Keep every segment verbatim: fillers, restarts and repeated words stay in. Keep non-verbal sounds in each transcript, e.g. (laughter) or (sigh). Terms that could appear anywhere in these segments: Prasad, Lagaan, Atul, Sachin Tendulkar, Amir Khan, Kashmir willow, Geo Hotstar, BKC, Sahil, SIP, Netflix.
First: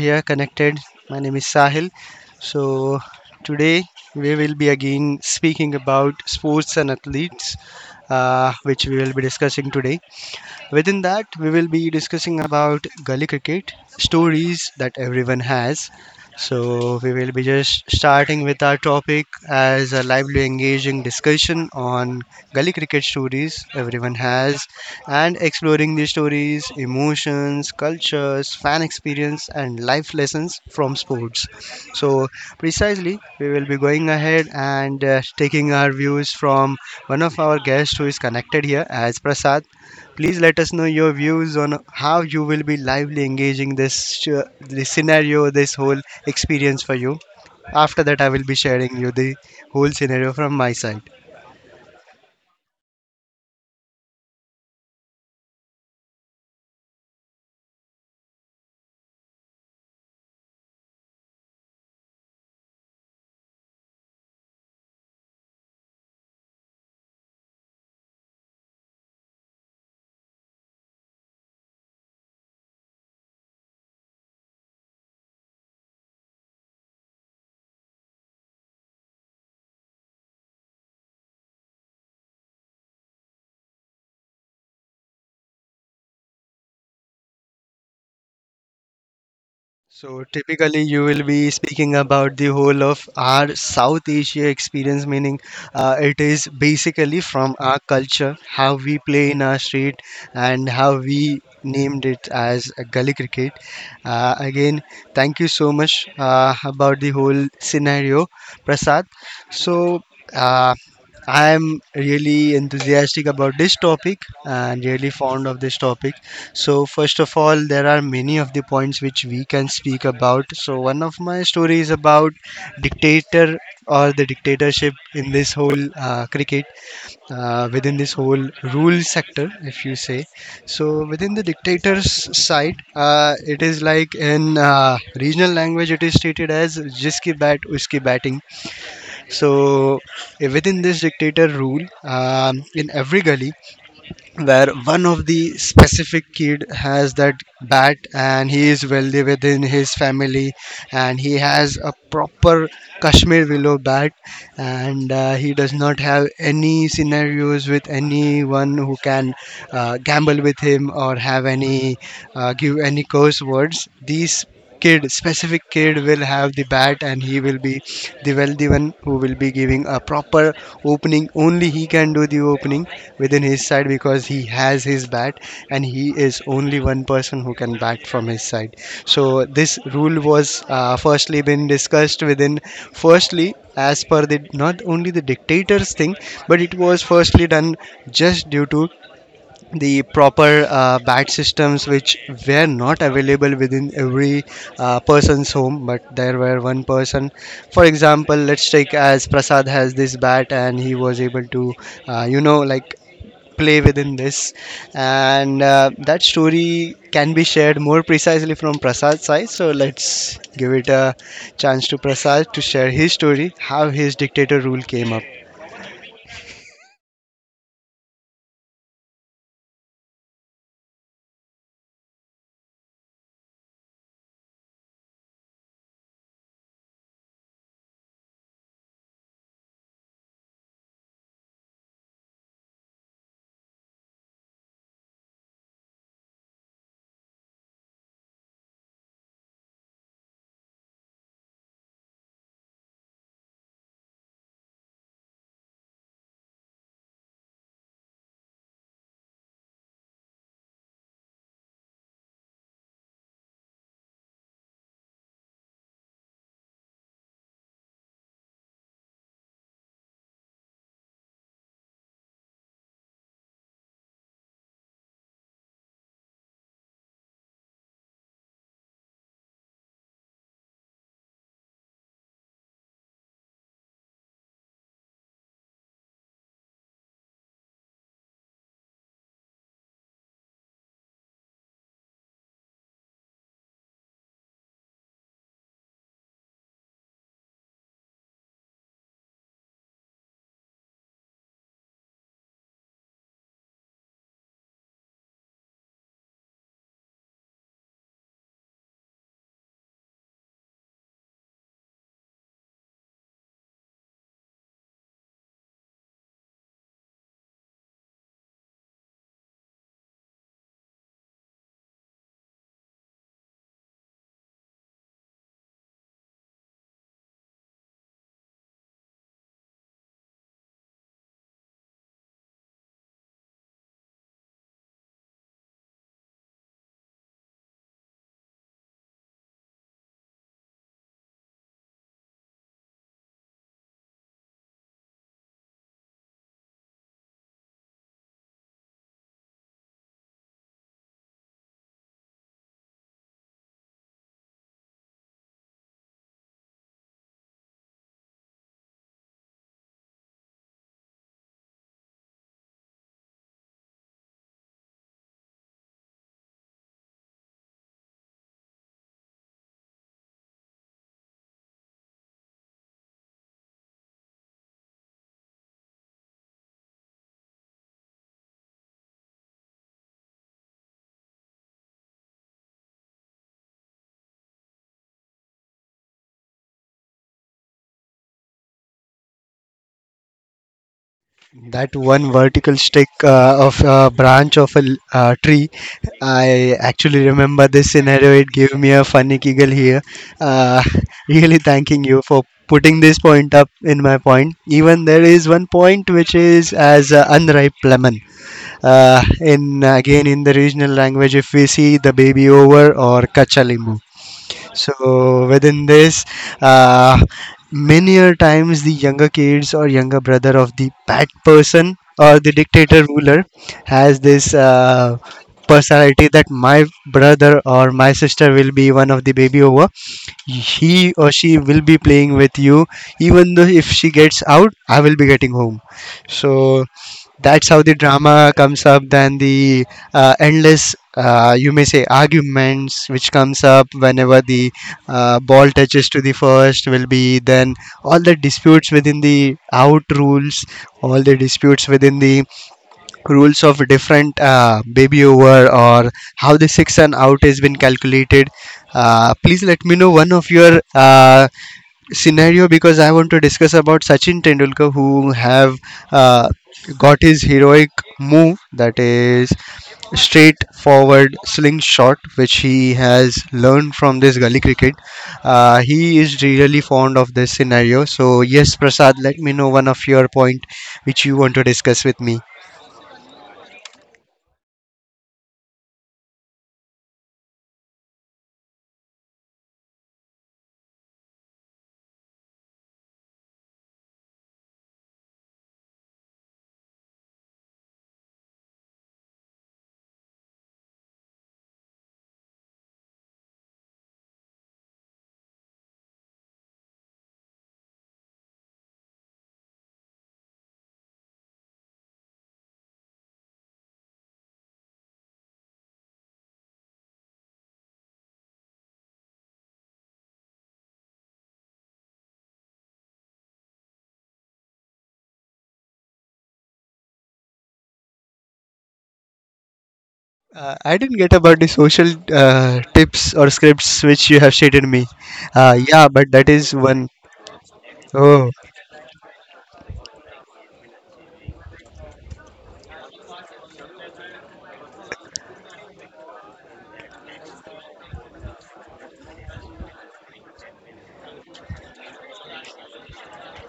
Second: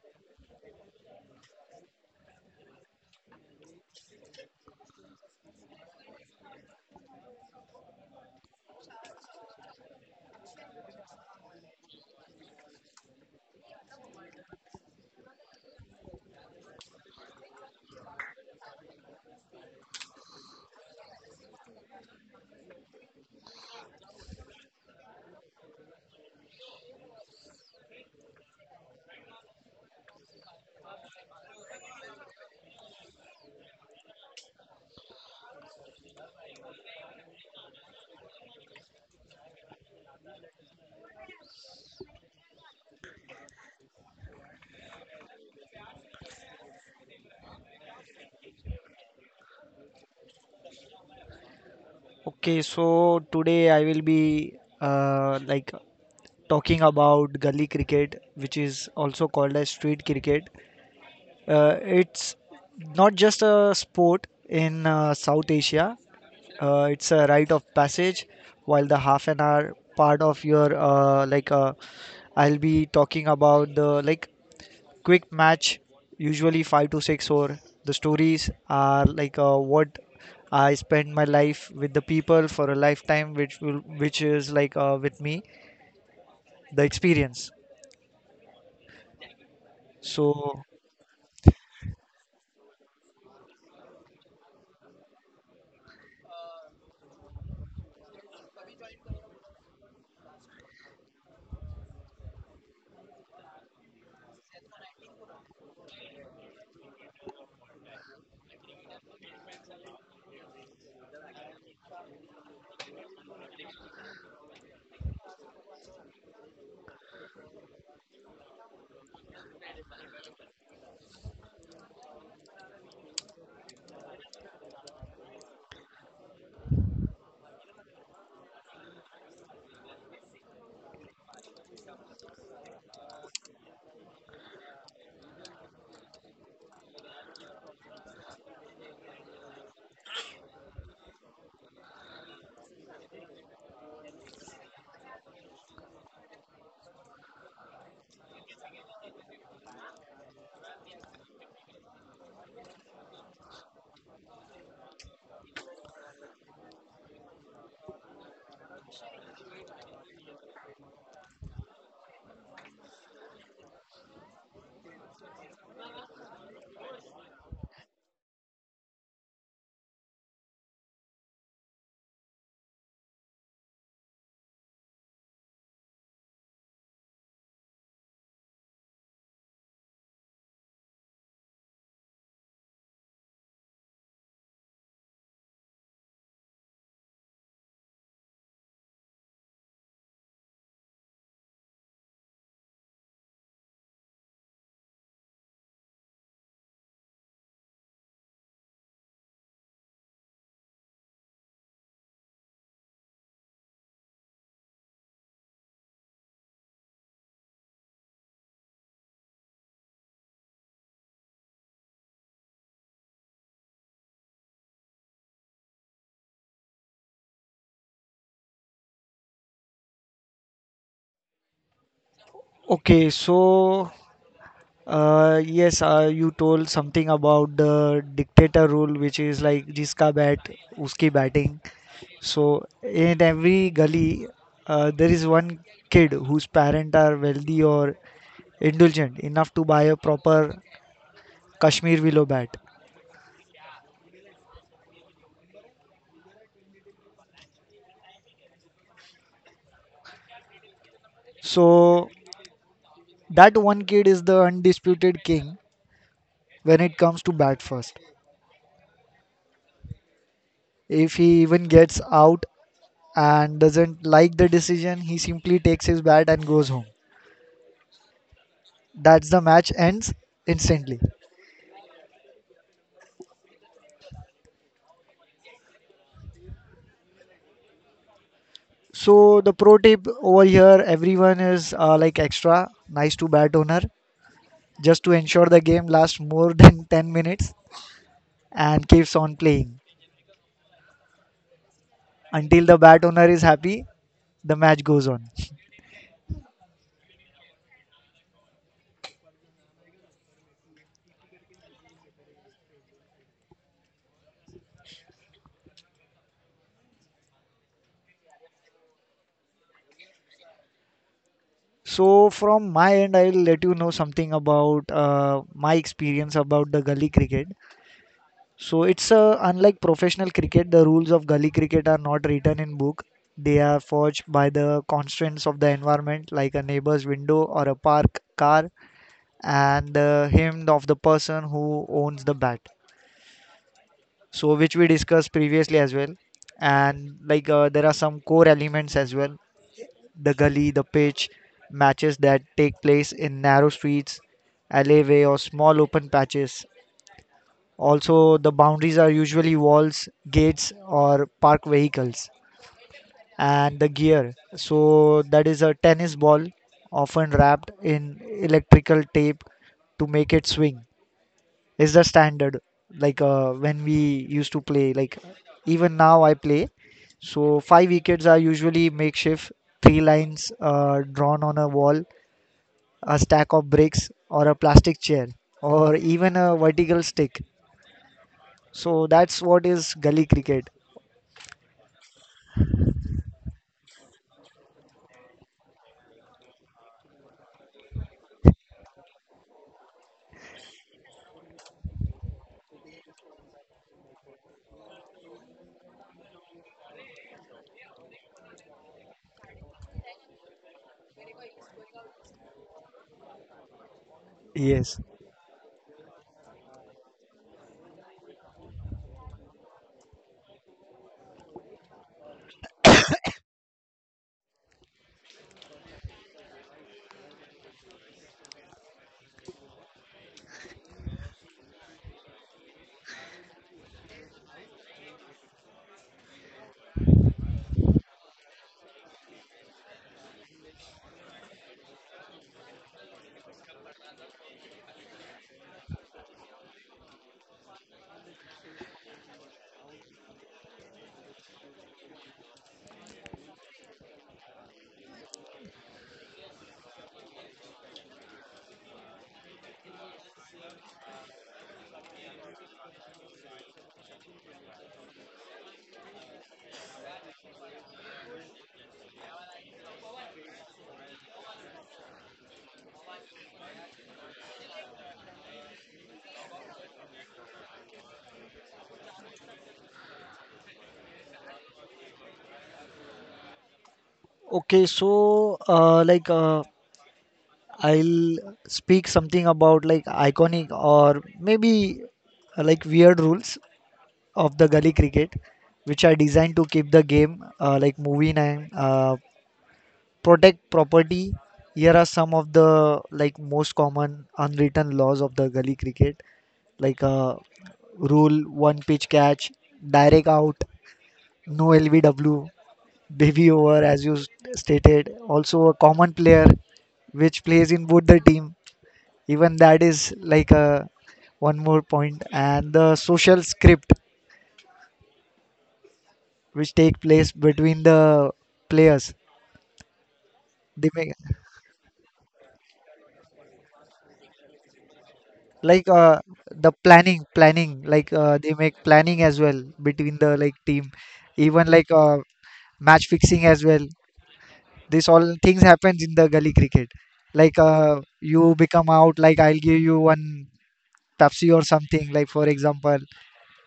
here connected. My name is Sahil. So, today we will be again speaking about sports and athletes, uh, which we will be discussing today. Within that, we will be discussing about gully cricket stories that everyone has. So we will be just starting with our topic as a lively, engaging discussion on gully cricket stories everyone has, and exploring these stories, emotions, cultures, fan experience, and life lessons from sports. So precisely, we will be going ahead and uh, taking our views from one of our guests who is connected here as Prasad. Please let us know your views on how you will be lively engaging this, sh- this scenario, this whole experience for you. After that, I will be sharing you the whole scenario from my side. Okay, so today I will be uh, like talking about gully cricket, which is also called as street cricket. Uh, it's not just a sport in uh, South Asia. Uh, it's a rite of passage. While the half an hour part of your uh, like, uh, I'll be talking about the like quick match, usually five to six or the stories are like uh, what I spend my life with the people for a lifetime, which will which is like uh, with me the experience. So So typically, you will be speaking about the whole of our South Asia experience, meaning uh, it is basically from our culture, how we play in our street, and how we named it as a gully cricket. Uh, again, thank you so much uh, about the whole scenario, Prasad. So. Uh, I'm really enthusiastic about this topic and really fond of this topic. So, first of all, there are many of the points which we can speak about. So, one of my story is about dictator or the dictatorship in this whole uh, cricket, uh, within this whole rule sector, if you say. So, within the dictator's side, uh, it is like in uh, regional language, it is stated as "jiski bat, uski batting." So eh, within this dictator rule, um, in every gully, where one of the specific kid has that bat and he is wealthy within his family and he has a proper Kashmir willow bat, and uh, he does not have any scenarios with anyone who can uh, gamble with him or have any uh, give any curse words, these kid specific kid will have the bat and he will be the wealthy one who will be giving a proper opening. Only only he can do the opening within his side because he has his bat, and he is only one person who can bat from his side. So this rule was uh, firstly been discussed within firstly as per the not only the dictators thing, but it was firstly done just due to the proper uh, bat systems which were not available within every uh, person's home. But there were one person, for example, let's take as Prasad has this bat and he was able to uh, you know like play within this, and uh, that story can be shared more precisely from Prasad's side. So let's give it a chance to Prasad to share his story, how his dictator rule came up. okay, so Uh, yes, uh, you told something about the dictator rule, which is like jiska bat, uski batting. So in every gully, uh, there is one kid whose parents are wealthy or indulgent enough to buy a proper Kashmir willow bat. So that one kid is the undisputed king when it comes to bat first. If he even gets out and doesn't like the decision, he simply takes his bat and goes home. That's the match ends instantly. So the pro tip over here, everyone is uh, like extra nice to bat owner just to ensure the game lasts more than (laughs) ten minutes and keeps on playing until the bat owner is happy. The match goes on. So from my end, I'll let you know something about uh, my experience about the gully cricket. So it's uh, unlike professional cricket, the rules of gully cricket are not written in book. They are forged by the constraints of the environment, like a neighbor's window or a park car, and the hymn of the person who owns the bat. So which we discussed previously as well, and like uh, there are some core elements as well: the gully, the pitch, matches that take place in narrow streets, alleyway, or small open patches. Also, the boundaries are usually walls, gates, or parked vehicles. And the gear. So, that is a tennis ball, often wrapped in electrical tape to make it swing, is the standard. Like uh, when we used to play, like even now I play. So, five wickets are usually makeshift, three lines uh, drawn on a wall, a stack of bricks, or a plastic chair, or even a vertical stick. So, that's what is gully cricket. That one vertical stick uh, of a branch of a l- uh, tree, I actually remember this scenario. It gave me a funny giggle here. Uh, (laughs) really thanking you for putting this point up in my point. Even there is one point which is as uh, unripe lemon. Uh, in again in the regional language, if we see the baby over or kachalimu. Yes. So within this, uh, many a times the younger kids or younger brother of the bad person or the dictator ruler has this uh, personality that my brother or my sister will be one of the baby over. He or she will be playing with you, even though if she gets out, I will be getting home. So that's how the drama comes up, then the uh, endless uh, you may say arguments which comes up whenever the uh, ball touches to the first will be then all the disputes within the out rules, all the disputes within the rules of different uh, baby over, or how the six and out has been calculated. Uh, please let me know one of your uh, scenario, because I want to discuss about Sachin Tendulkar who have uh, got his heroic move, that is straightforward slingshot which he has learned from this gully cricket. Uh, he is really fond of this scenario. So yes Prasad, let me know one of your point which you want to discuss with me. Okay, so uh, like uh, I'll speak something about like iconic or maybe uh, like weird rules of the gully cricket, which are designed to keep the game uh, like moving and uh, protect property. Here are some of the like most common unwritten laws of the gully cricket, like uh, rule one pitch catch, direct out, no L B W, baby over, as you s- stated. Also, a common player which plays in both the team. Even that is like a one more point. And the social script which take place between the players. Uh, They I make didn't get about the social uh, tips or scripts which you have shared me. Uh, like Yeah, uh, but that the is one. planning, planning like uh, Oh, they make planning as well between the like team. Even like uh, match fixing as well. This all things happens in the gully cricket like uh, you become out like I'll give you one Pepsi or something. Like for example,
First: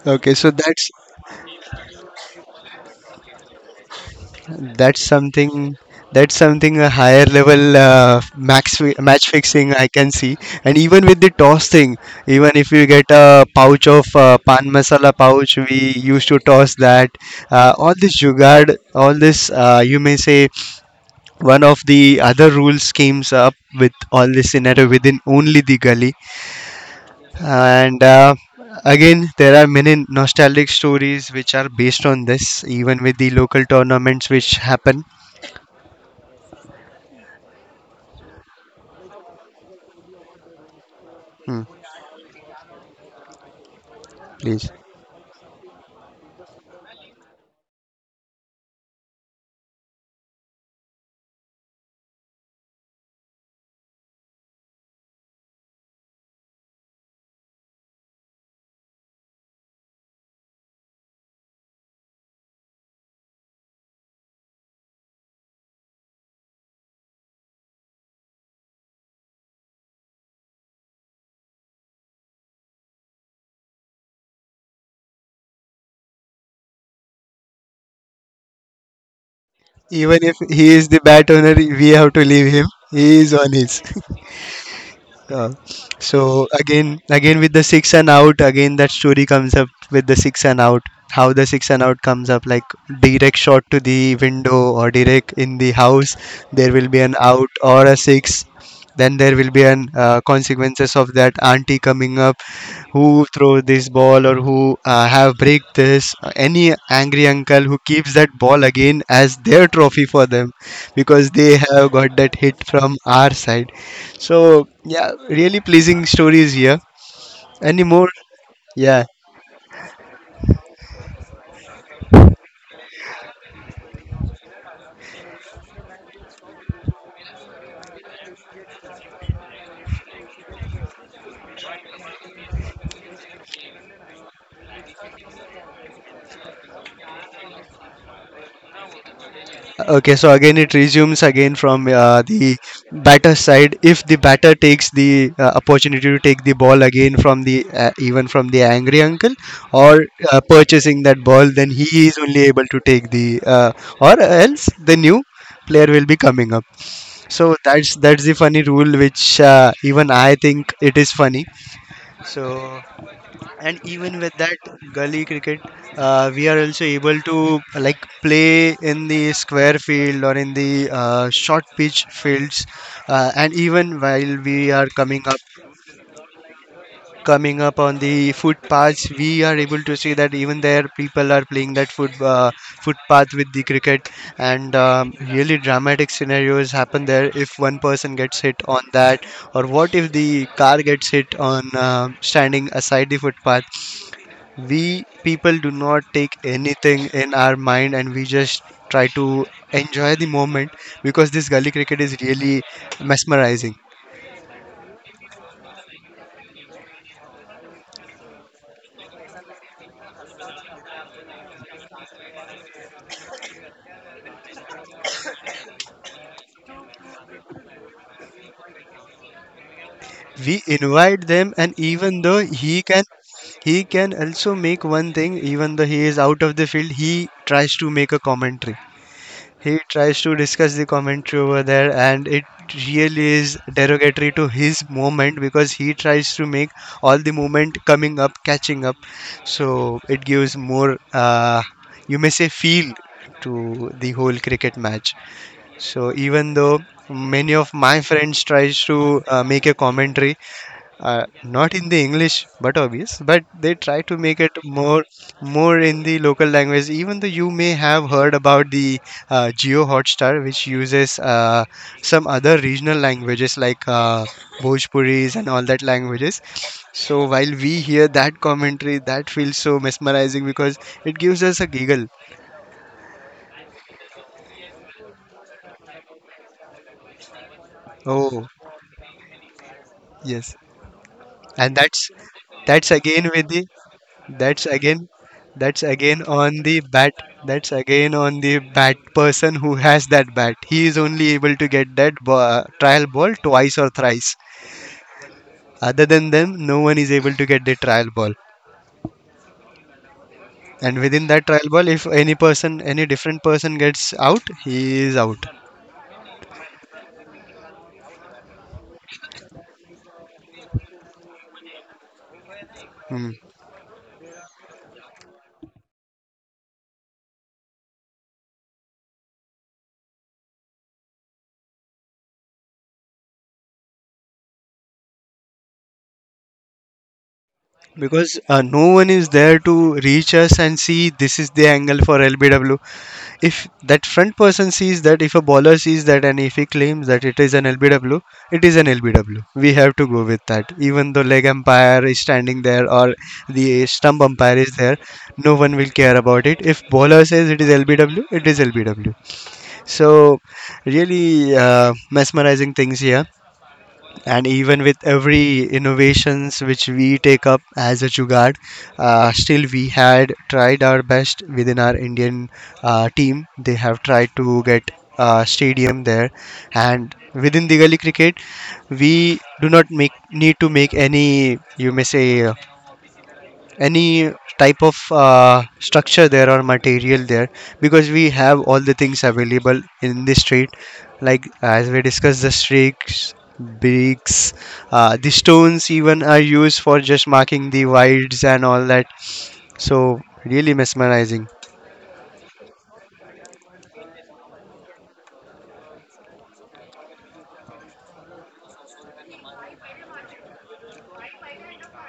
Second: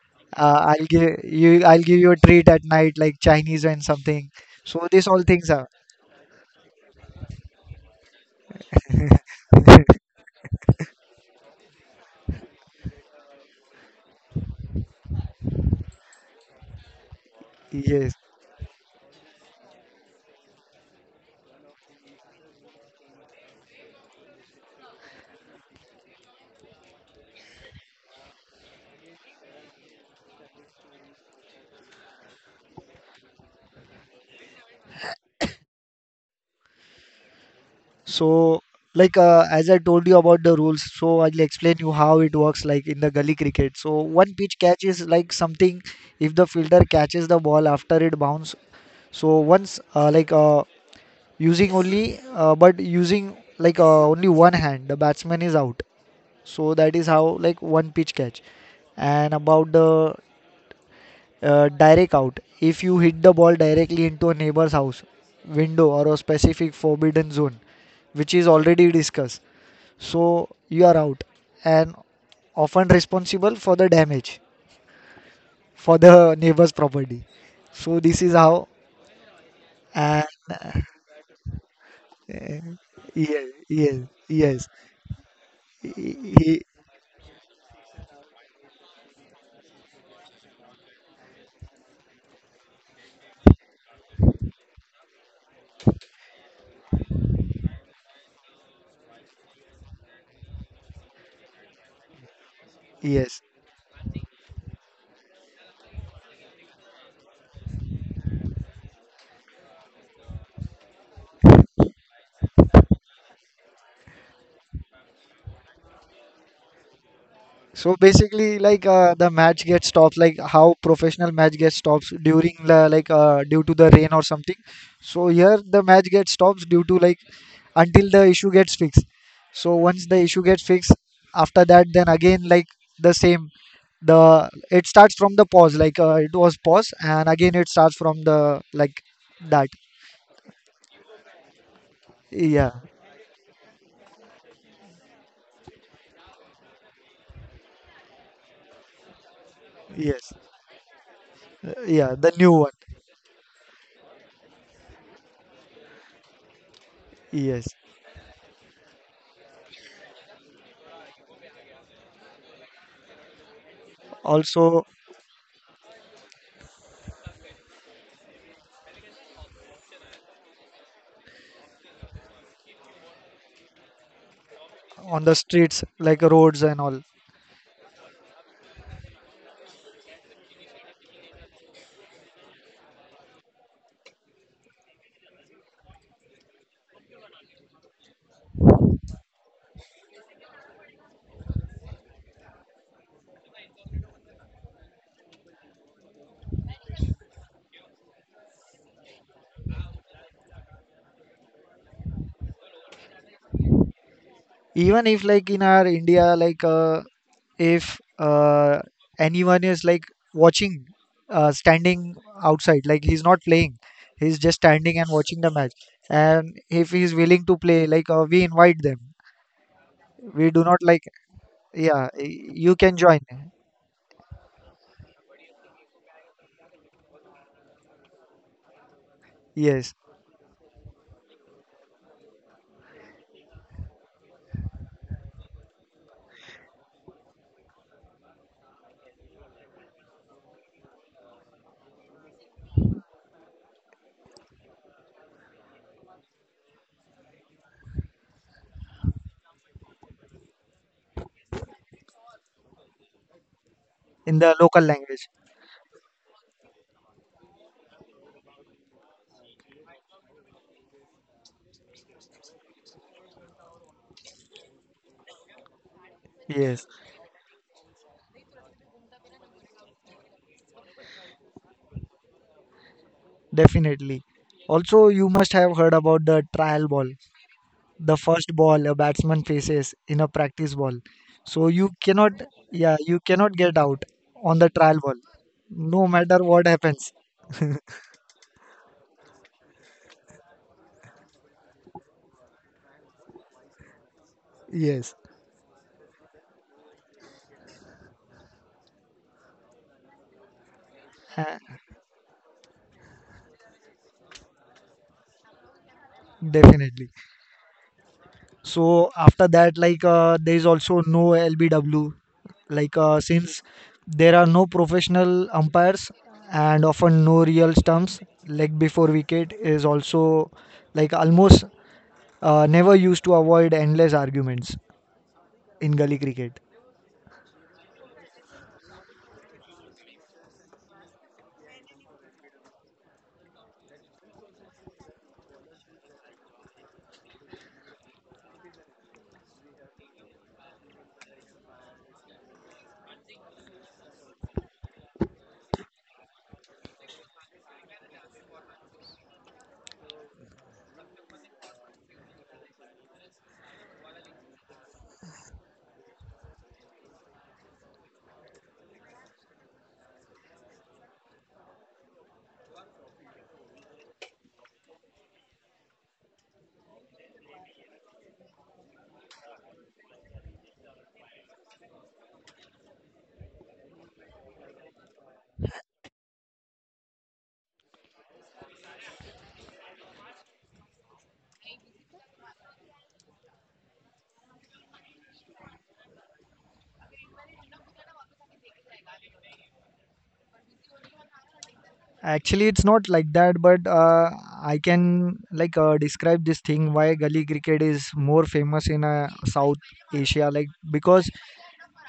okay. So uh, I'll that's give you I'll give you a treat at night like Chinese and something. So that's these all things are something that's something a higher level uh, max fi- match fixing I (laughs) can see. And even with the toss thing, even if we get a pouch of uh, pan masala pouch, we used to toss that. Uh, all yes. this jugad, all this uh, you may say one of the other rules schemes up with all this scenario within only the gully. And uh, again, there are many nostalgic stories which are based on this, even with the local tournaments which happen. So like uh, as I told you about the rules, so I'll Hmm, explain you how it works like in the gully cricket. So one pitch please. catch is like something if the fielder catches the ball after it bounce. So once uh, like uh, using only uh, but using like uh, only one hand, the batsman is out. So that is how like one pitch catch. And about the uh, direct out, if you hit the ball directly into a neighbor's house window or a specific forbidden zone, which is already discussed, so you are out and often responsible for the damage for the neighbor's property. So this is how Even and if he is the bat owner, we have to leave him. He is yes, on his. yes, yes, Uh, Y- so y- again, again with the six and out, again that story comes up with the six and out. How the six and out comes up, like direct shot to the window or direct in the house, there will be an out or a six. Then there will be an uh, consequences of that auntie coming up, who yes. throw this ball or who uh, have break this. Any angry uncle who keeps that ball again as their trophy for them, because they have got that hit from our side. So yeah, really pleasing stories here. Any So more? basically, like Yeah. uh, the match gets stopped, like how professional match gets stopped during the like uh, due to the rain or something. So here the match gets stopped due to like until the issue gets fixed. So once the issue gets fixed, after that, then again like the same. The it starts from the pause, like uh, it was pause, and again it starts from the like that. Okay. So again, it resumes again from uh, the Yeah, batter side. If the batter takes the uh, opportunity to take the ball again from the uh, even from the angry uncle or yes, uh, purchasing that ball, then Uh, he yeah, is the only new able one. to take the uh, or else the new player will be coming up. So Yes. that's that's the funny rule which uh, even I think it is funny. So, and even with that Also gully cricket uh, we are also able to like play in the square field or in the uh, short pitch fields, uh, and even while we are coming on the up streets, like roads and all. coming up on the footpaths we are able to see that even there people are playing that foot uh, footpath with the cricket. And um, really dramatic scenarios happen there if one person gets hit on that, or what if the car gets hit on um standing aside the footpath. We people do not take anything in our mind and we just try to enjoy the moment, because this gully cricket is really mesmerizing. Even if like in our India like uh, if uh, anyone is like watching, uh, standing outside, like he's not playing, he's just standing and watching the match, and if he's willing to play, like uh, we invite them, we We do not like, invite them, and yeah, even though y- you he can can join. he can also make one thing, even though he is out of the field he tries to make a commentary. He Yes. tries to discuss the commentary over there, and it really is derogatory to his moment, because he tries to make all the movement coming up, catching up. So it gives more, uh, you may say, feel to the whole cricket match. So even though many of my friends tries to uh, make a commentary uh, not in the English, but obvious. But they try to In make the it local more language. more in the local language. Even though you may have heard about the uh, Geo Hotstar, which uses uh, some other regional languages like uh, Bhojpuris and all that languages. Yes. So while we hear that commentary, that feels so mesmerizing because it gives us a giggle. Definitely. Also you must have heard about the trial ball, the Oh first ball a batsman faces in a yes, practice ball, so and you that's cannot, that's yeah, you again with cannot the get out on That's the again, trial ball that's no again matter on what the happens. bat. That's again on the bat person who has that bat. He is only able to get that ba- trial ball twice or thrice. Yes. Other than them, no one is able to get the trial ball. And within that trial ball, if any person, any different person gets out, he is out. Definitely. So after that like uh, there is also no LBW, like uh, Hmm. since there are no professional umpires and often no real stumps, leg before wicket is also like almost uh, never used to avoid endless arguments in gully cricket. Because uh, no one is there to reach us and see this is the angle for L B W. If that front person sees that, if a bowler sees that, and if he claims that it is an L B W, it is an L B W. We have to go with that. Even though leg umpire is standing there, or the stump umpire is there, no one will care about it. If bowler says it is L B W, it is L B W. So, really uh, mesmerizing things here, and even with every innovations which we take up as a Jugad, uh, still we had tried our best within our Indian uh, team. They have tried to get a stadium there, and within the gully cricket, we do not make need to make any you may say any type of uh, structure there or material there because we have all the things available in the street like as we discussed the streaks, bricks, uh, the stones even are used for just marking the wides and all that, so really mesmerizing Actually, it's not like that, but uh, I can like uh, describe this thing why gully cricket is more famous in uh, South Asia. Like because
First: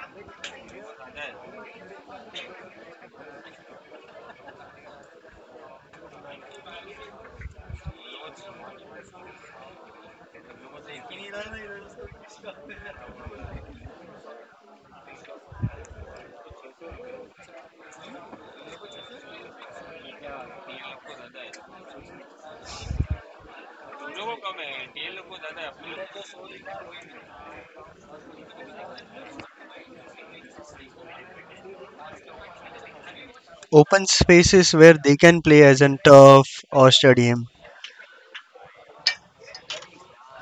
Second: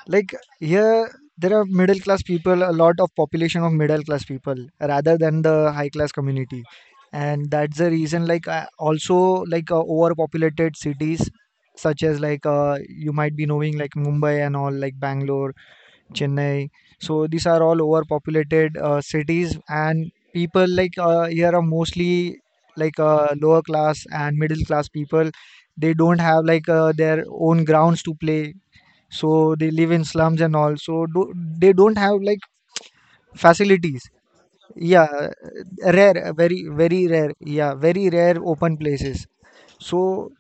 like here there are middle class people, a lot of population of middle class people rather than the high class community, and that's the reason. Like uh, also like uh, overpopulated cities such as like uh, you might be knowing like Mumbai and all like Bangalore, Chennai. So these are all overpopulated uh, cities, and people like uh, here are mostly like uh, lower class and middle class people. They don't have like uh, their own grounds to play, so they live in slums and all. So do, they don't have like facilities. open spaces where they Yeah, can play as in rare, turf very or very rare. stadium. Yeah, very rare open places. So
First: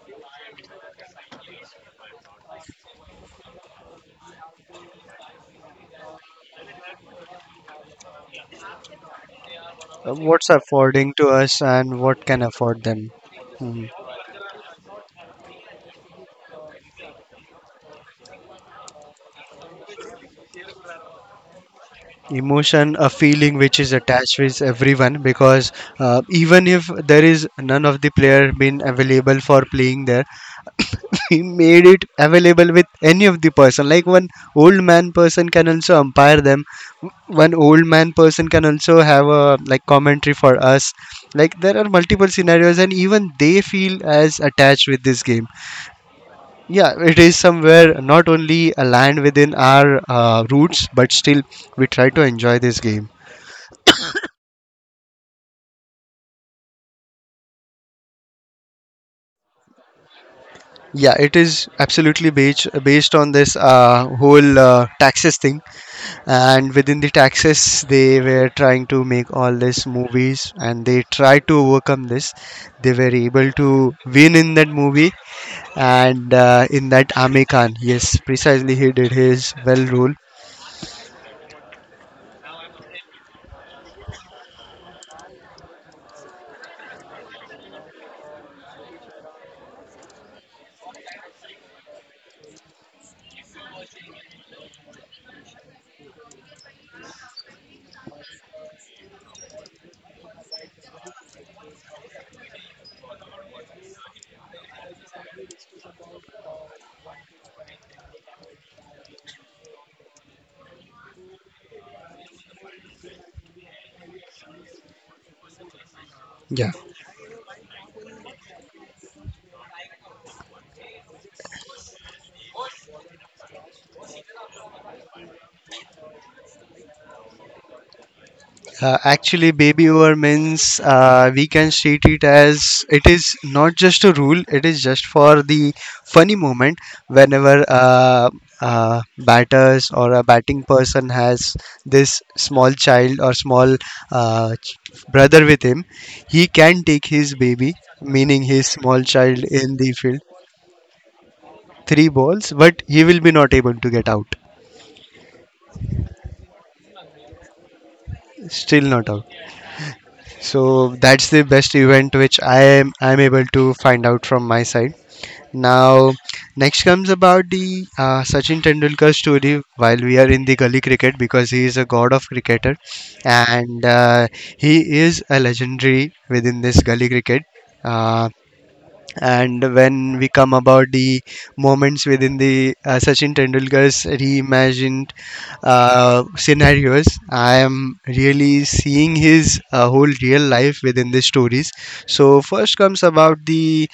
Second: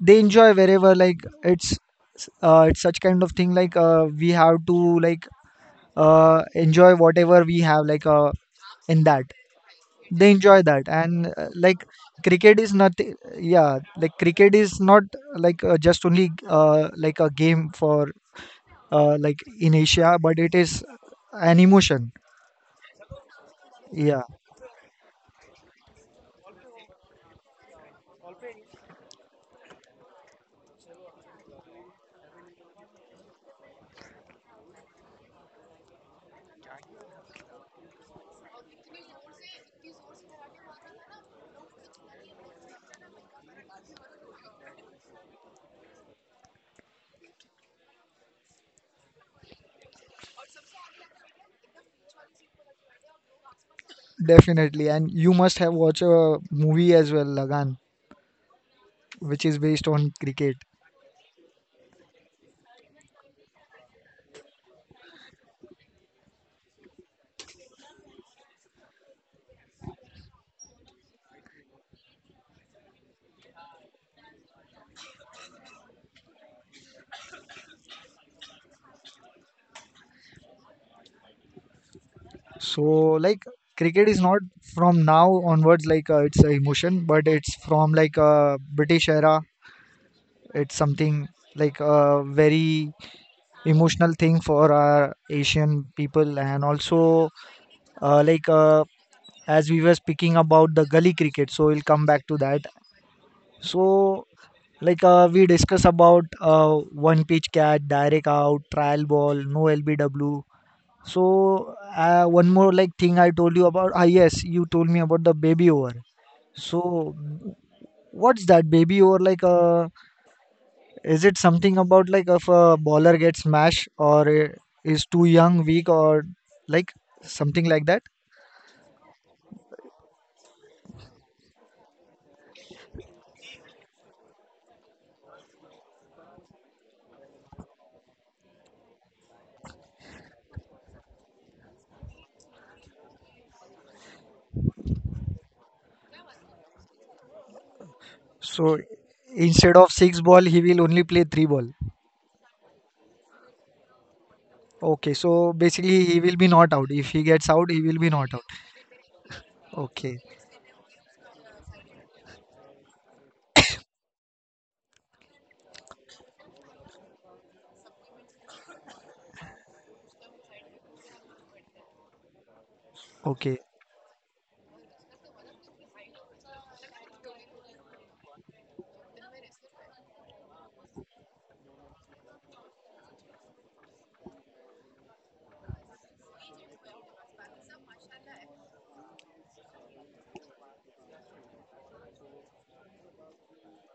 they enjoy wherever like it's uh, it's such kind of thing like uh, we have to like uh, enjoy whatever we have like uh, in that Uh, they What's enjoy that affording and to uh, us like and what can cricket is afford not, them. yeah Hmm. like cricket is not like uh, just only uh, like a game for uh, like in Asia but it is an emotion. Emotion, a feeling which is Yeah, attached with everyone because uh, even if there is none of the player been available for playing there, (coughs) we made it available with any of the person, like one old man person can also umpire them, one old man person can also have a like commentary for us. Like there are multiple scenarios and even they feel as attached with this game. Yeah, it is somewhere not only aligned within our uh, roots, but still we try to enjoy this game. definitely. And you must have watched a movie as well, Lagan, which is based on cricket. Yeah, it is absolutely based based on this uh, whole uh, taxes thing, and within the taxes, they were trying to make all these movies, and they tried to overcome this. They were able to win in that movie, and uh, in that Amir Khan, yes, precisely, he did his well role. So like cricket is not from now onwards like uh, it's a emotion, but it's from like uh, British era. It's something like a very emotional thing for our Asian people, and also uh, like uh, as we were speaking about the gully cricket. So we'll come back to that. So like uh, we discuss about uh, one pitch catch, direct out, trial ball, no L B W. So uh, one more like thing I told you about. Ah, yes, you told me about the baby over. Yeah. So what's that baby over like? Uh, is it something about like if a bowler gets smashed or uh, is too young, weak, or like something like that? Uh, actually, baby over means uh, we can state it as it is not just a rule, it is just for the funny moment whenever uh, uh, batters or a batting person has this small child or small uh, ch- brother with him, he can take his baby, meaning his So small child, in instead the of field. six ball, he will only play three ball. Three balls, but he will be not able to get out, Okay, so basically he will be not out. If he gets out, he will be not out. still not out. Okay, So that's the best event which I am I'm able to find out from my side. Now, next comes about the uh, Sachin Tendulkar story while we are in the gully cricket because he is a god of cricketer, okay, and uh, he is a legendary within this gully cricket. Uh, and when we come about the moments within the uh, Sachin Tendulkar's reimagined uh, scenarios, I am really seeing his uh, whole real life within the stories. So first comes about the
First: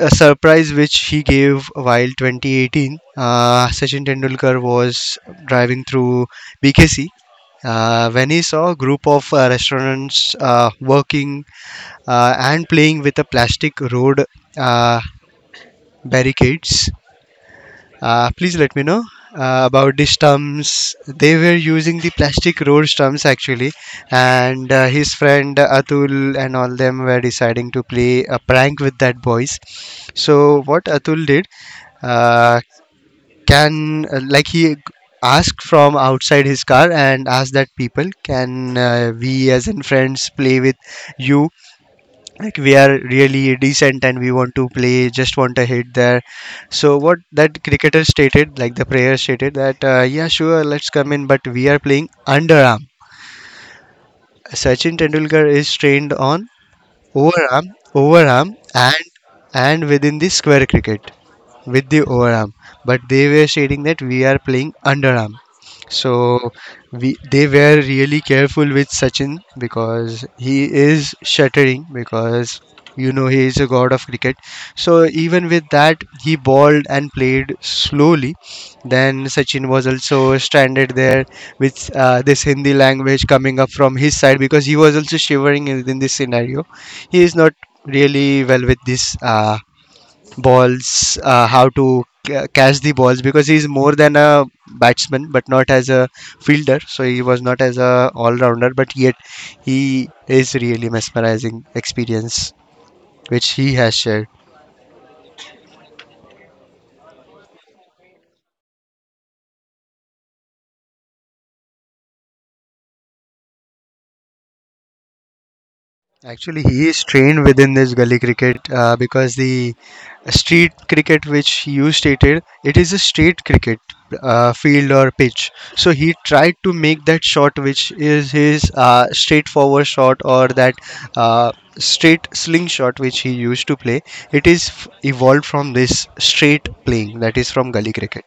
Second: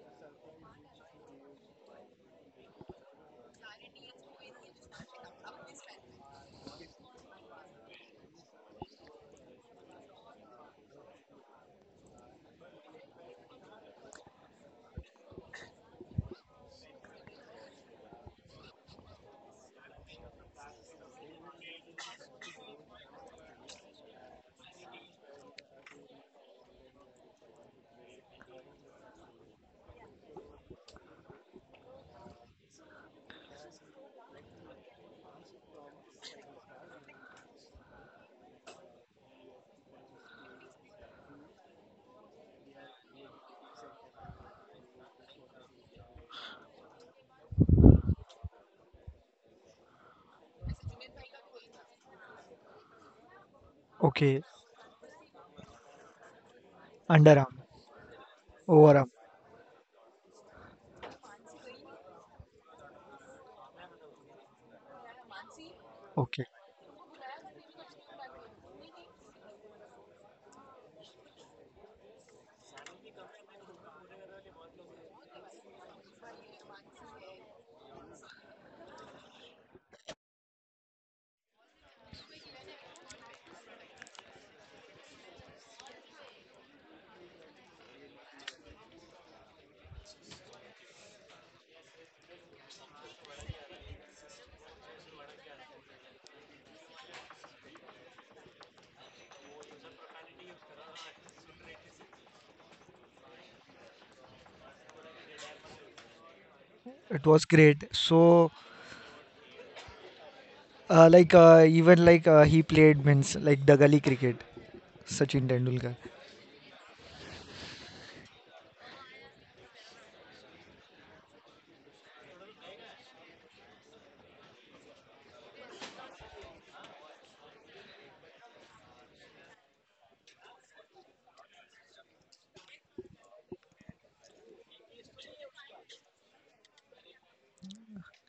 uh, surprise which he gave while twenty eighteen. Uh, Sachin Tendulkar was driving through B K C. Uh, when he saw a group of uh, restaurants uh, working uh, and playing with a plastic road uh, barricades. Uh, please let me know uh, about the stumps. They were using the plastic road stumps actually, and uh, his friend Atul and all them were deciding to play a prank with that boys. So what Atul did, uh, can uh, like he asked from outside his car and asked that people, can uh, we as in friends play with you, like we are really decent and we want to play, just want a hit there. So what that cricketer stated, like the player stated that uh, yeah sure, let's come in, but we are playing underarm. okay. Sachin Tendulkar is trained on Underarm, overarm, overarm, overarm. and and within the square cricket with the overarm, but they were stating that we are playing underarm. Okay, So we they were really careful with Sachin because he is shuttering, because you know he is a god of cricket. So even with that he bowled and played slowly. Then Sachin was also stranded there with uh, this Hindi language coming up from his side because he was also shivering in, in this scenario. He is not really well with this uh, balls, uh, how to ca- catch the balls because he's more than a batsman, but not as a fielder. So he was not as a all-rounder, but yet he is really mesmerizing experience which he has shared. it was great. So Uh, like uh, even like uh, he played means like the gully cricket, Sachin Tendulkar. Actually, he is trained within this gully cricket uh, because the street cricket, which you stated, it is a street cricket uh, field or pitch. So he tried to make that shot, which is his uh, straightforward shot or that uh, straight sling shot, which he used to play. It is f- evolved from this straight playing, that is from gully cricket.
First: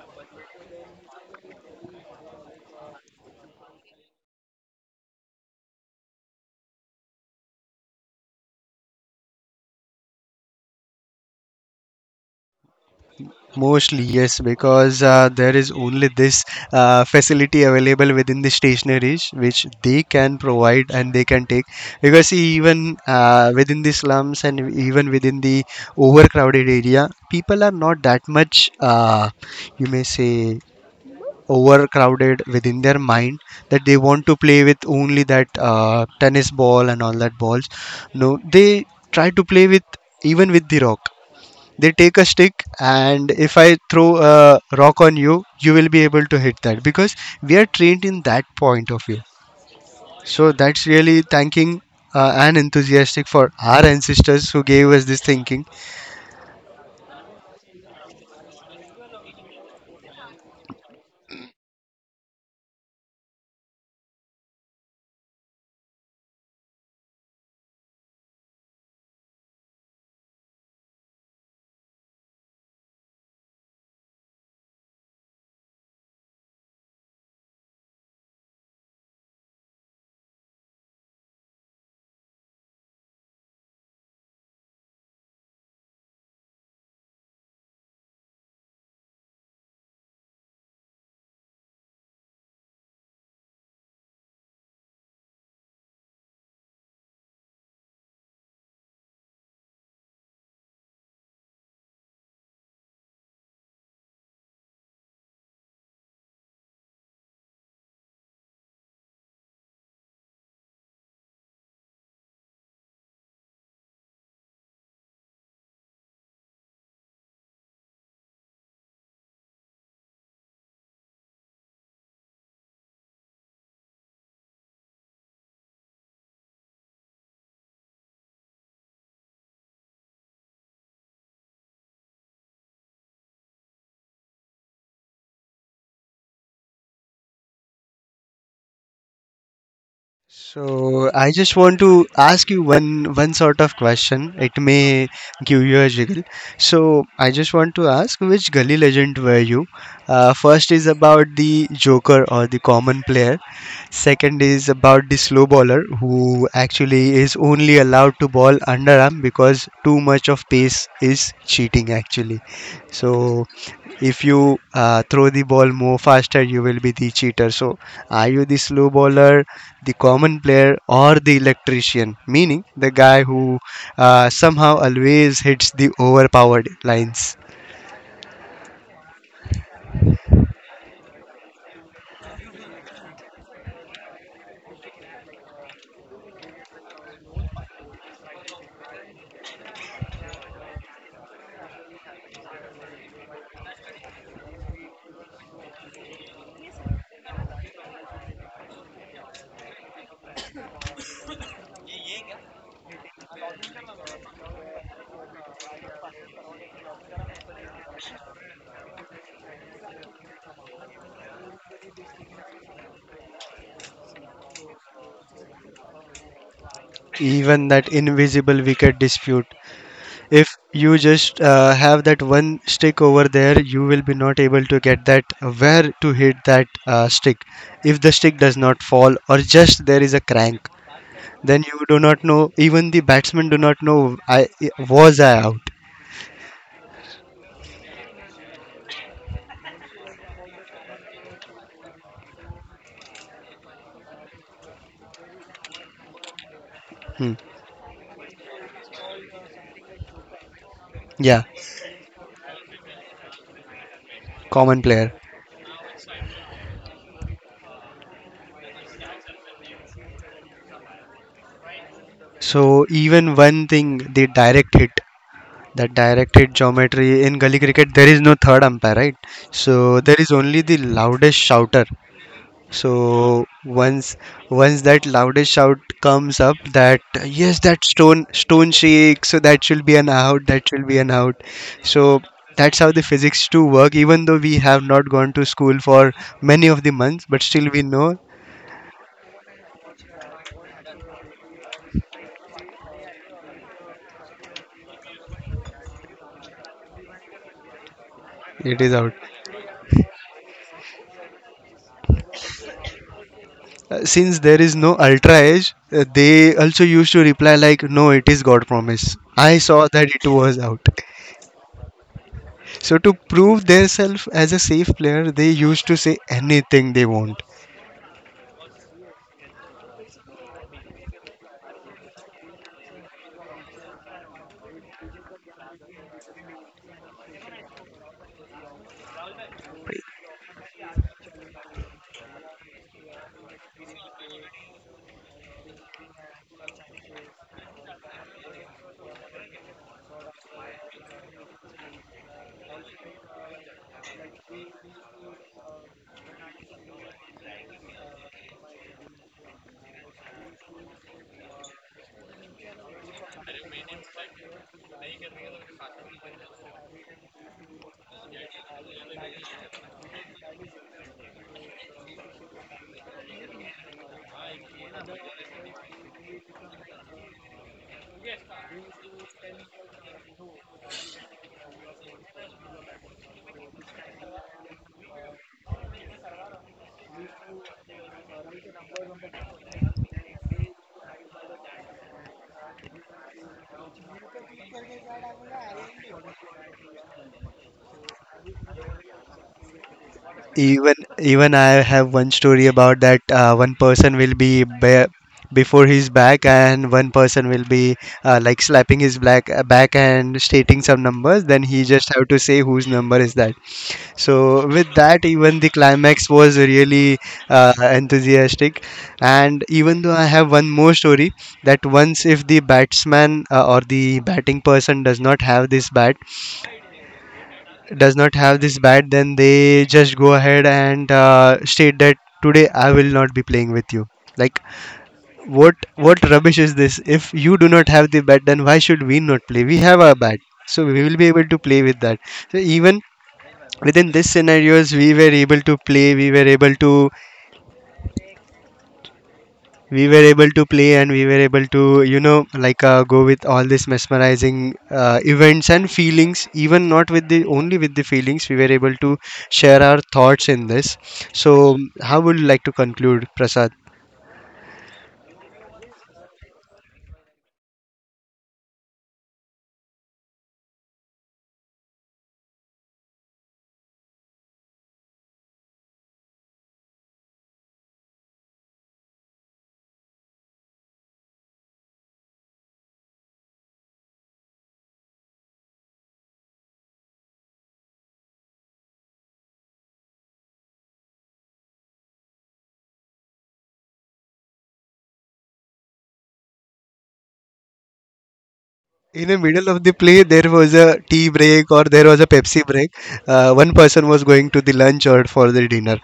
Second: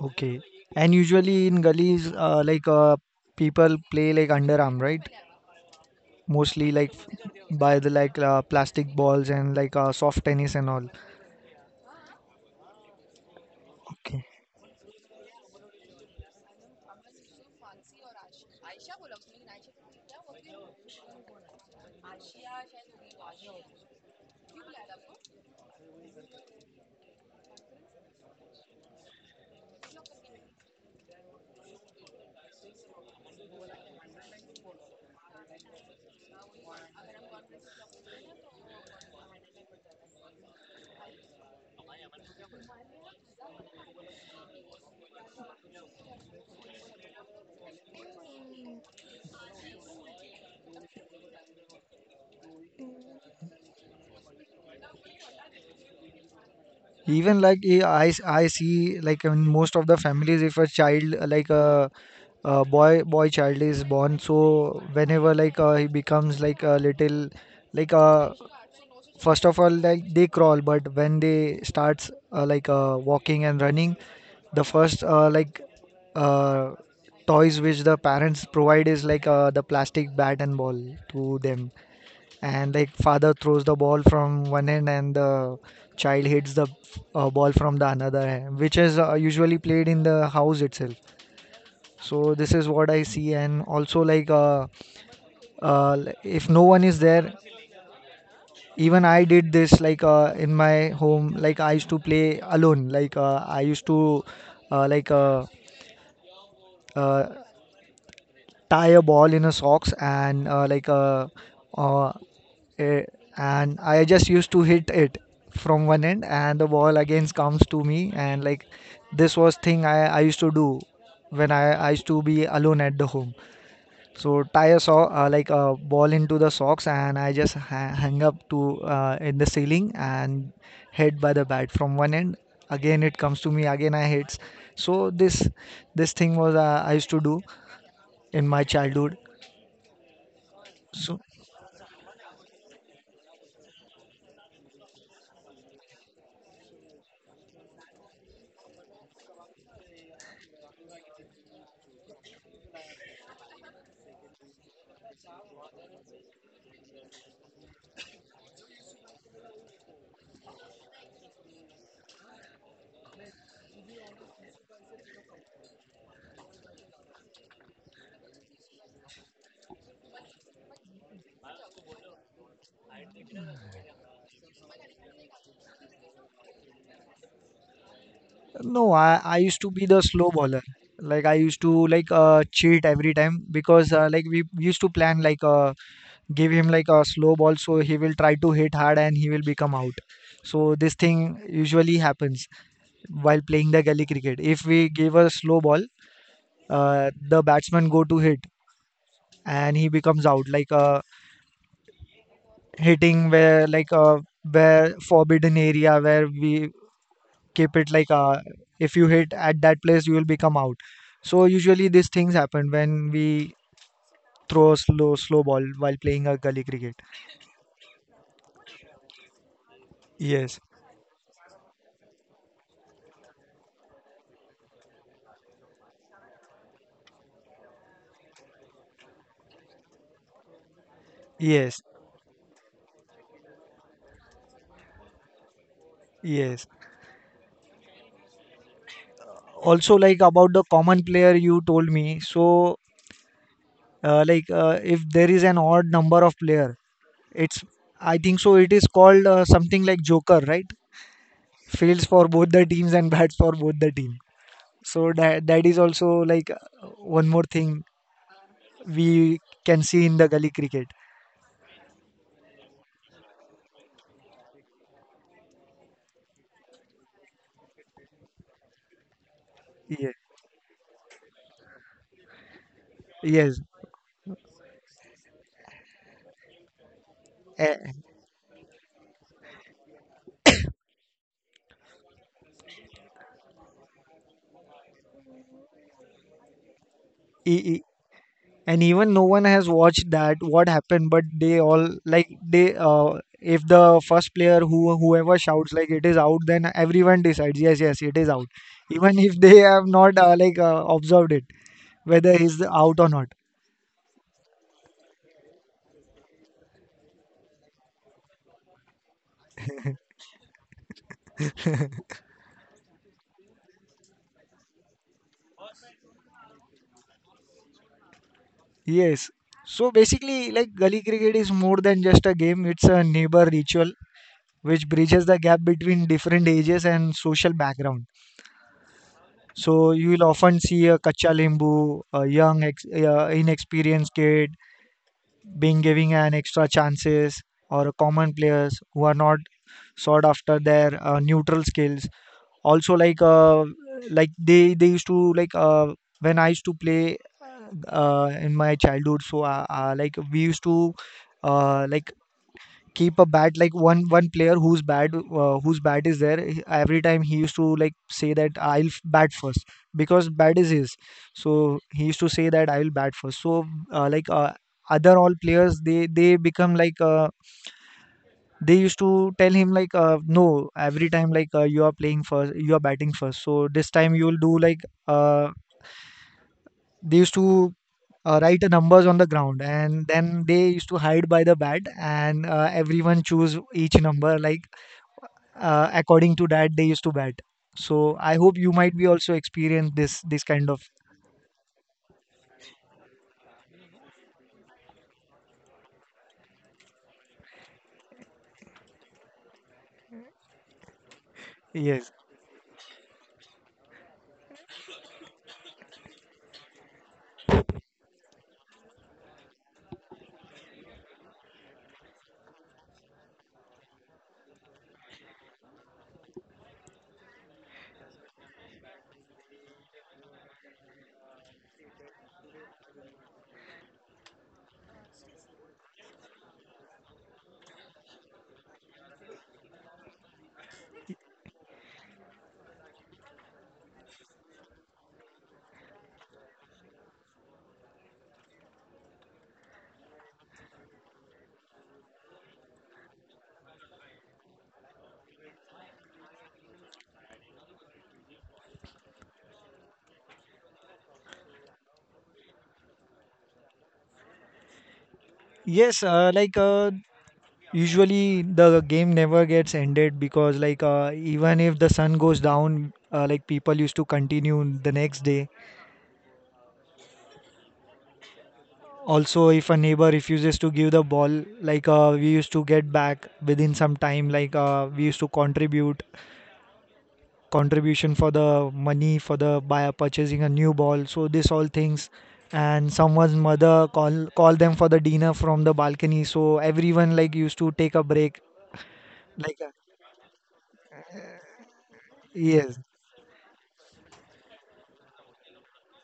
Okay. And usually in gullies, uh, like uh, people play like underarm, right? Mostly like f- by the like uh, plastic balls and like uh, soft tennis and all. Mostly, Okay. yes, because uh, there is only this uh, facility available within the stationaries which they can provide and they can take. Because see, even uh, within the slums and even within the overcrowded area, people are not that much, uh, you may say, overcrowded within their mind that they want to play with only that uh, tennis ball and all that balls. No, they try to play with even with the rock. They take a stick, and if I throw a rock on you, you will be able to hit that because we are trained in that point of view. So that's really thanking uh, and enthusiastic for our ancestors who gave us this thinking. Even like eh, I s- I see like in most of the families, if a child uh, like a, a boy boy child is born, so whenever like uh, he becomes like a little like a first of all like they crawl but when they starts uh, like uh, walking and running, the first uh, like uh, toys which the parents provide is like uh, the plastic bat and ball to them, and like father throws the ball from one end and the child hits the uh, ball from the another hand which is uh, usually played in the house itself. So this is what I see, and also like uh, uh, if no one is there, even I did this like uh, in my home, like I used to play alone, like uh, I used to uh, like uh, uh, tie a ball in a socks and uh, like uh, uh, eh, and I just used to hit it from one end and the ball again comes to me and like this was thing i, I used to do when I, I used to be alone at the home. So tie a saw uh, like a ball into the socks, and I just ha- hang up to uh, in the ceiling and hit by the bat from one end. Again, it comes to me. Again, I hits. So this this thing was uh, I used to do in my childhood. So So I just want to ask you one one sort of question. It may give you a jiggle. So I just want to ask, which gully legend were you? Uh, first is about the joker or the common player. Second is about the slow bowler who actually is only allowed to ball underarm because too much of pace is cheating actually. So if you uh, throw the ball more faster, you will be the cheater. So are you the slow bowler, the common player, or the electrician, meaning the guy who uh, somehow always hits the overpowered lines. no, I I used to be the slow bowler. Like I used to like uh, cheat every time because uh, like we we used to plan like uh, give him like a slow ball so he will try to hit hard and he will become out. So this thing usually happens while playing the gully cricket. If we give a slow ball, uh, the batsman go to hit and he becomes out like uh, hitting where like uh, where forbidden area where we keep it like uh, if you hit at that place you will become out. So usually these things happen when we throw a slow slow ball while playing a gully cricket. Even that invisible wicket dispute. If Yes, you just uh, have that one stick over there, you will be not able to get that where to hit that uh, stick. If the stick does not fall or just there is a crank, then yes, you do not know. Even the batsmen do not know. I was I out. yes. Also like about the common player you told me. So uh, like uh, if there is an odd number of player. Hmm. It's I think so. It is called uh, something like Joker, right? Yeah, Fields for both the teams and (laughs) bats for both the team. common player. So that that is also like uh, one more thing we can see in the gully cricket. So even one thing, the direct hit, that direct hit geometry in gully cricket, there is no third umpire, right? So there Yeah. is only the loudest shouter. So Yes. once once that loudest shout comes up, that yes, that A- stone stone shakes, so that should be an out, that should be an out. So that's how the physics two work. Even though we have not gone to school for many of the months, but e- still we e- know And even no one has watched that what happened, but they all like they uh, if the first player who whoever shouts like it is out, then everyone decides yes, yes, it is out. it is out. Even if they have not uh, like uh, observed it whether he's out or not. Uh, since there is no ultra edge, uh, they also used to reply like, no, it is god promise, I saw that it was out. So to prove themselves as a safe player they used to say anything they want. Yes. So basically, like gully cricket is more than just a game, it's a neighbor ritual which bridges the gap between different ages and social background. So you will often see a kacha limbu, a young, ex- uh, inexperienced kid being given an extra chances, or common players who are not sought after their uh, neutral skills, also like uh like they they used to like uh when I used to play uh in my childhood. So uh, uh like we used to uh like keep a bat like one one player whose bat uh, whose bat is there, he- every time he used to like say that I'll f- bat first because bat is his. So he used to say that I'll bat first. So uh, like uh, other all players, they they become like uh, they used to tell him like uh, no, every time like uh, you are playing first, you are batting first, so this time you will do like uh, they used to uh, write the numbers on the ground and then they used to hide by the bat, and uh, everyone choose each number like uh, according to that they used to bat. So I hope you might be also experience this this kind of. Even even I have one story about that. Uh, one person will be ba- before his back and one person will be uh, like slapping his black back and stating some numbers, then he just Yes. have to say whose number is that. So with that, even the climax was really uh, enthusiastic. And even though I have one more story that once if the batsman uh, or the batting person does not have this bat, does not have this bat, then they just go ahead and uh, state that today I will not be playing with you. Like, what what rubbish is this? If you do not have the bat, then why should we not play? We have our bat, so we will be able to play with that. So even within this scenarios we were able to play we were able to we were able to play, and we were able to, you know, like uh, go with all these mesmerizing uh, events and feelings, even not with the only with the feelings we were able to share our thoughts in this. So how would you like to conclude, Prasad? Yes, uh, like uh, usually the game never gets ended because like uh, even if the sun goes down uh, like people used to continue the next day. Also if a neighbor refuses to give the ball, like uh, we used to get back within some time, like uh, we used to contribute contribution for the money for the buyer purchasing a new ball. So this all things, and someone's mother call call them for the dinner from the balcony, so everyone like used to take a break. In the like middle uh, of the play there was a tea break or there was a Pepsi yes. break, uh, one person was going to the lunch or for the dinner.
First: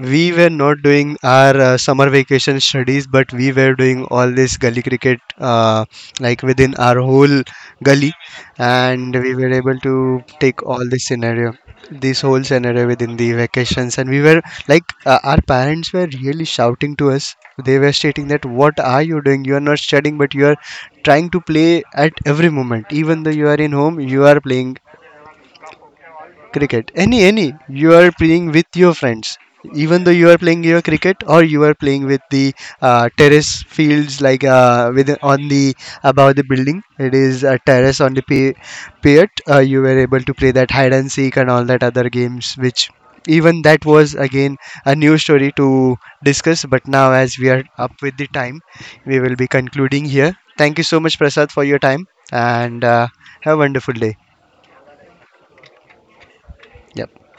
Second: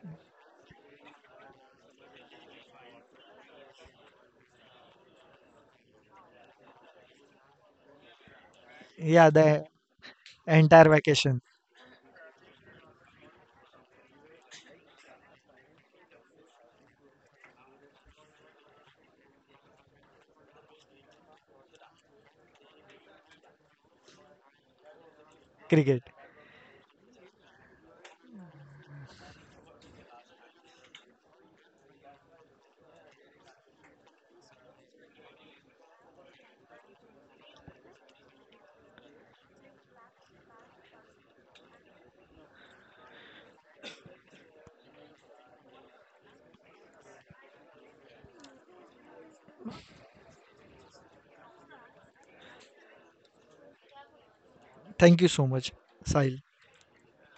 We were not doing our uh, summer vacation studies but we were doing all this gully cricket, uh, like within our whole gully, and Yeah, we were the able to take all entire this vacation. scenario, this whole scenario within the vacations. And we were, like uh, our parents were really shouting to us, they were stating that what are you doing, you are not studying but you are trying to play at every moment. Even though you are in home, you are playing Cricket. cricket, any any you are playing with your friends. Even though you are playing your cricket, or you are playing with the uh, terrace fields, like uh, with on the above the building, it is a terrace on the pi- pier. Uh, you were able to play that hide and seek and all that other games, which even that was again a new story to discuss, but now as we are up with the time, we will be concluding here. Thank you so much, Prasad, for your time, and uh, have a wonderful day. Thank you so much, Sahil. Yep.